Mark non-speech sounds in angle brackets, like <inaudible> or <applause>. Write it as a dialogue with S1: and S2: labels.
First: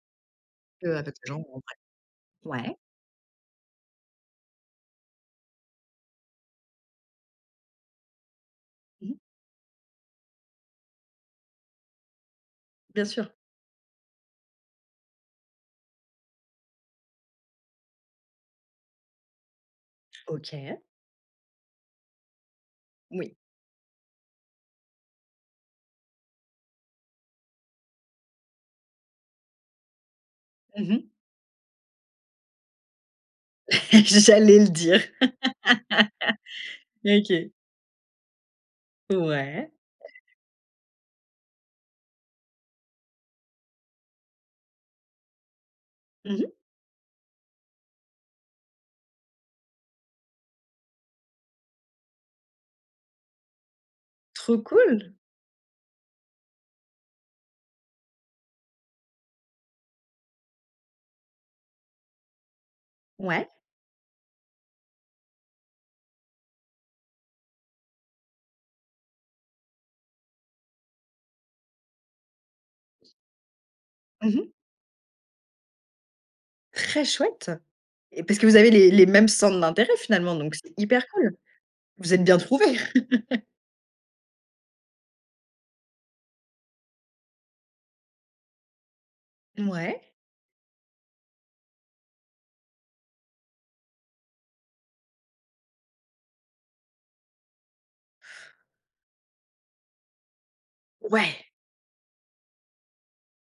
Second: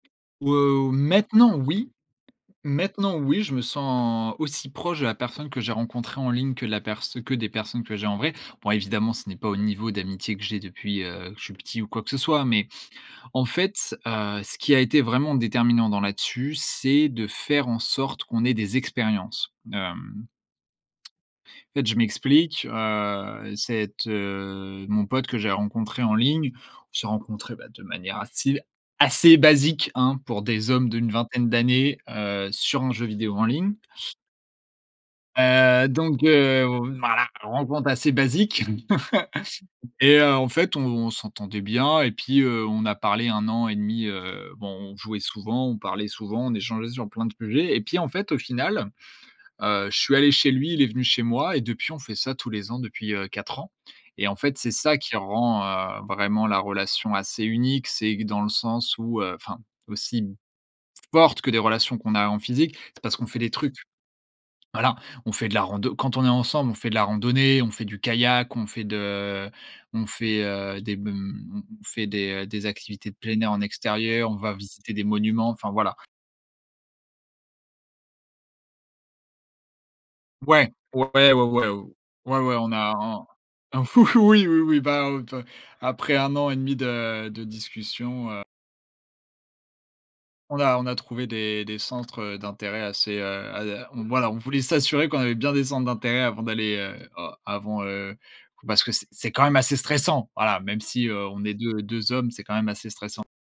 S1: Ouais,
S2: Que
S1: ou
S2: avec des gens
S1: maintenant
S2: en
S1: oui
S2: vrai. Ouais.
S1: maintenant oui, je me sens aussi proche de la personne que j'ai rencontrée en ligne que la pers que des personnes que j'ai en vrai. Bon
S2: Mmh
S1: évidemment,
S2: mh.
S1: ce n'est pas au niveau d'amitié que j'ai depuis, heu, que je suis petit ou quoi que ce soit, mais
S2: Bien sûr.
S1: en fait, heu, ce qui a été vraiment déterminant dans là-dessus, c'est de faire en sorte qu'on ait des expériences. Hem
S2: OK.
S1: fait, je m'explique,
S2: Oui.
S1: heu, cette, heu, mon pote que j'ai rencontré en ligne. On s'est rencontré bah de manière à style assez basique hein, pour des
S2: Mmh
S1: hommes
S2: mh.
S1: d'une vingtaine d'années, heu, sur un jeu vidéo en ligne.
S2: <chuckles> J'allais le dire.
S1: Heu, donc, heu,
S2: <laughs>
S1: voilà
S2: OK.
S1: rencontre assez basique
S2: Ouais.
S1: <chuckles> et heu, en fait, on s'entendait bien, et puis, heu, on a parlé 1 an et 1/2, heu, bon, on jouait souvent, on parlait
S2: Mmh
S1: souvent,
S2: mh.
S1: on échangeait sur plein de sujets, et puis en fait, au final, heu, je suis allé chez lui, il est venu chez moi et depuis, on fait ça tous les ans, depuis, heu, 4 ans, et en fait,
S2: Trop
S1: c'est ça
S2: cool.
S1: qui rend, heu, vraiment la relation assez unique. C'est que dans le sens où, heu, enfin aussi m forte que des relations qu'on a en physique, c'est parce qu'on fait des
S2: Ouais.
S1: trucs. Voilà, on fait de la rando quand on est ensemble, on fait de la randonnée, on fait du kayak, on fait de on fait, heu, des b mmh, on fait des, heu, des activités de plein air en extérieur,
S2: Mmh
S1: on
S2: mh.
S1: va visiter des monuments, enfin voilà.
S2: Très chouette, et parce que vous avez les les mêmes centres d'intérêt finalement, donc c'est
S1: Ouais, ouais,
S2: hyper
S1: ouais,
S2: cool.
S1: ouais, ouais,
S2: Vous êtes bien
S1: ouais, ouais on
S2: trouvés.
S1: a en
S2: <chuckles>
S1: un fou <chuckles> oui, oui, oui, bah, heu, pe après 1 an et 1/2 de de discussion, heu
S2: Mouais.
S1: On a on a trouvé des des centres, heu, d'intérêt assez, heu, à voilà, on voulait s'assurer qu'on avait bien des centres d'intérêt avant d'aller, heu, oh, avant, heu, parce que c'est c'est quand même assez stressant voilà, même si, heu, on
S2: Ouais.
S1: est deu deux hommes, c'est quand même assez stressant.